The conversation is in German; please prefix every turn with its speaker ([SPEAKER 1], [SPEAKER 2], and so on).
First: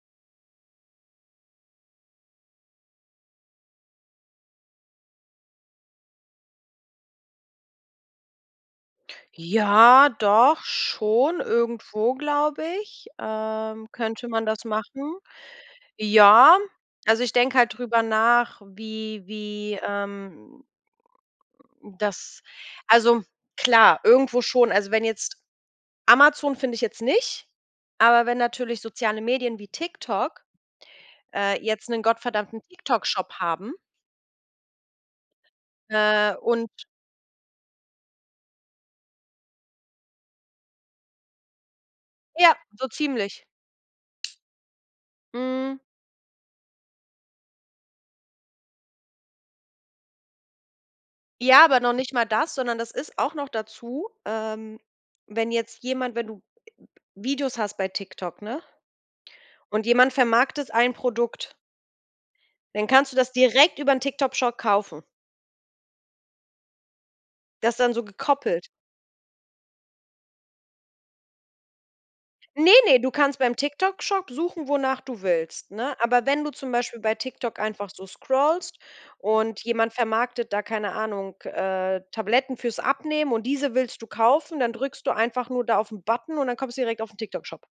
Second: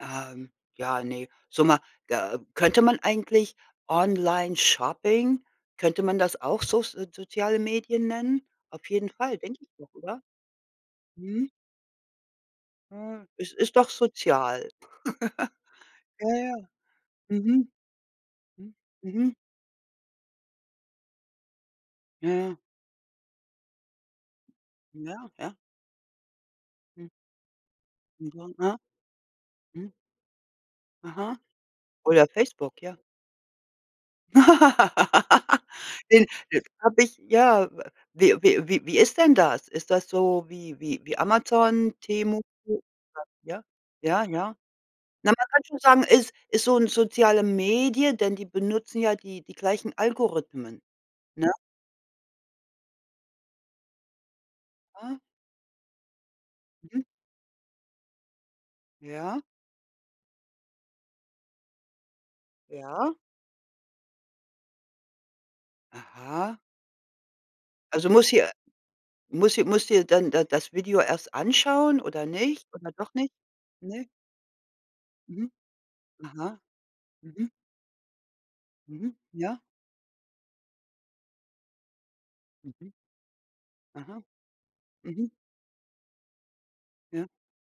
[SPEAKER 1] Ähm, ja, ne. So ma ja, äh, könnte man eigentlich Onlineshopping könnte man das auch Soz Soziale Medien nennen? Auf jeden Fall, denke ich doch,
[SPEAKER 2] Ja,
[SPEAKER 1] oder?
[SPEAKER 2] doch schon.
[SPEAKER 1] Mhm.
[SPEAKER 2] Irgendwo, glaube ich,
[SPEAKER 1] Hm, ist ist
[SPEAKER 2] ähm,
[SPEAKER 1] doch
[SPEAKER 2] könnte man das
[SPEAKER 1] sozial.
[SPEAKER 2] machen.
[SPEAKER 1] Ja, ja.
[SPEAKER 2] Ja, also, ich denke
[SPEAKER 1] Mhm.
[SPEAKER 2] halt drüber nach,
[SPEAKER 1] Hm,
[SPEAKER 2] wie
[SPEAKER 1] mhm.
[SPEAKER 2] wie, ähm
[SPEAKER 1] Ja,
[SPEAKER 2] das
[SPEAKER 1] ja.
[SPEAKER 2] also, klar, irgendwo schon. Also, wenn
[SPEAKER 1] Ja,
[SPEAKER 2] jetzt
[SPEAKER 1] ja.
[SPEAKER 2] Amazon finde ich jetzt
[SPEAKER 1] Hm.
[SPEAKER 2] nicht, aber wenn natürlich
[SPEAKER 1] [unintelligible]
[SPEAKER 2] soziale Medien wie
[SPEAKER 1] .Hm.
[SPEAKER 2] TikTok,
[SPEAKER 1] Aha,
[SPEAKER 2] äh, jetzt 'nen
[SPEAKER 1] oder
[SPEAKER 2] gottverdammten
[SPEAKER 1] Facebook, ja.
[SPEAKER 2] TikTok Shop haben
[SPEAKER 1] Den
[SPEAKER 2] äh,
[SPEAKER 1] das
[SPEAKER 2] und
[SPEAKER 1] habe ich ja. Wie wie wie wie ist denn das? Ist das so wie wie wie Amazon, T-Mobil,
[SPEAKER 2] Ja, so ziemlich.
[SPEAKER 1] ja? Ja, ja, ja. Na, man kann
[SPEAKER 2] Hm.
[SPEAKER 1] schon sagen, es ist so 'ne soziale Medie, denn die benutzen ja die die gleichen Algorithmen, ne?
[SPEAKER 2] Ja, aber noch nicht mal das, sondern das ist auch noch dazu, ähm,
[SPEAKER 1] Ah.
[SPEAKER 2] wenn jetzt jemand wenn du ä
[SPEAKER 1] Mhm.
[SPEAKER 2] Videos hast bei TikTok, ne?
[SPEAKER 1] Ja.
[SPEAKER 2] Und jemand vermarktet ein Produkt dann kannst du
[SPEAKER 1] Ja?
[SPEAKER 2] das direkt über den TikTok Shop kaufen.
[SPEAKER 1] Aha.
[SPEAKER 2] Das ist dann so
[SPEAKER 1] Also, muss sie
[SPEAKER 2] gekoppelt.
[SPEAKER 1] muss sie muss dir dann da das Video erst anschauen oder nicht
[SPEAKER 2] Ne,
[SPEAKER 1] oder
[SPEAKER 2] ne, du
[SPEAKER 1] doch nicht?
[SPEAKER 2] kannst beim TikTok
[SPEAKER 1] Ne?
[SPEAKER 2] Shop suchen, wonach du
[SPEAKER 1] Mhm.
[SPEAKER 2] willst, ne? Aber wenn du
[SPEAKER 1] Aha.
[SPEAKER 2] zum Beispiel bei
[SPEAKER 1] Mhm.
[SPEAKER 2] TikTok einfach so scrollst
[SPEAKER 1] Mhm,
[SPEAKER 2] und
[SPEAKER 1] ja.
[SPEAKER 2] jemand vermarktet da, keine Ahnung, äh, Tabletten für's
[SPEAKER 1] Mhm.
[SPEAKER 2] Abnehmen und diese willst du
[SPEAKER 1] Aha.
[SPEAKER 2] kaufen, dann drückst du
[SPEAKER 1] Mhm.
[SPEAKER 2] einfach nur da auf'n Button und dann kommst du direkt auf'n
[SPEAKER 1] Ja.
[SPEAKER 2] TikTok Shop.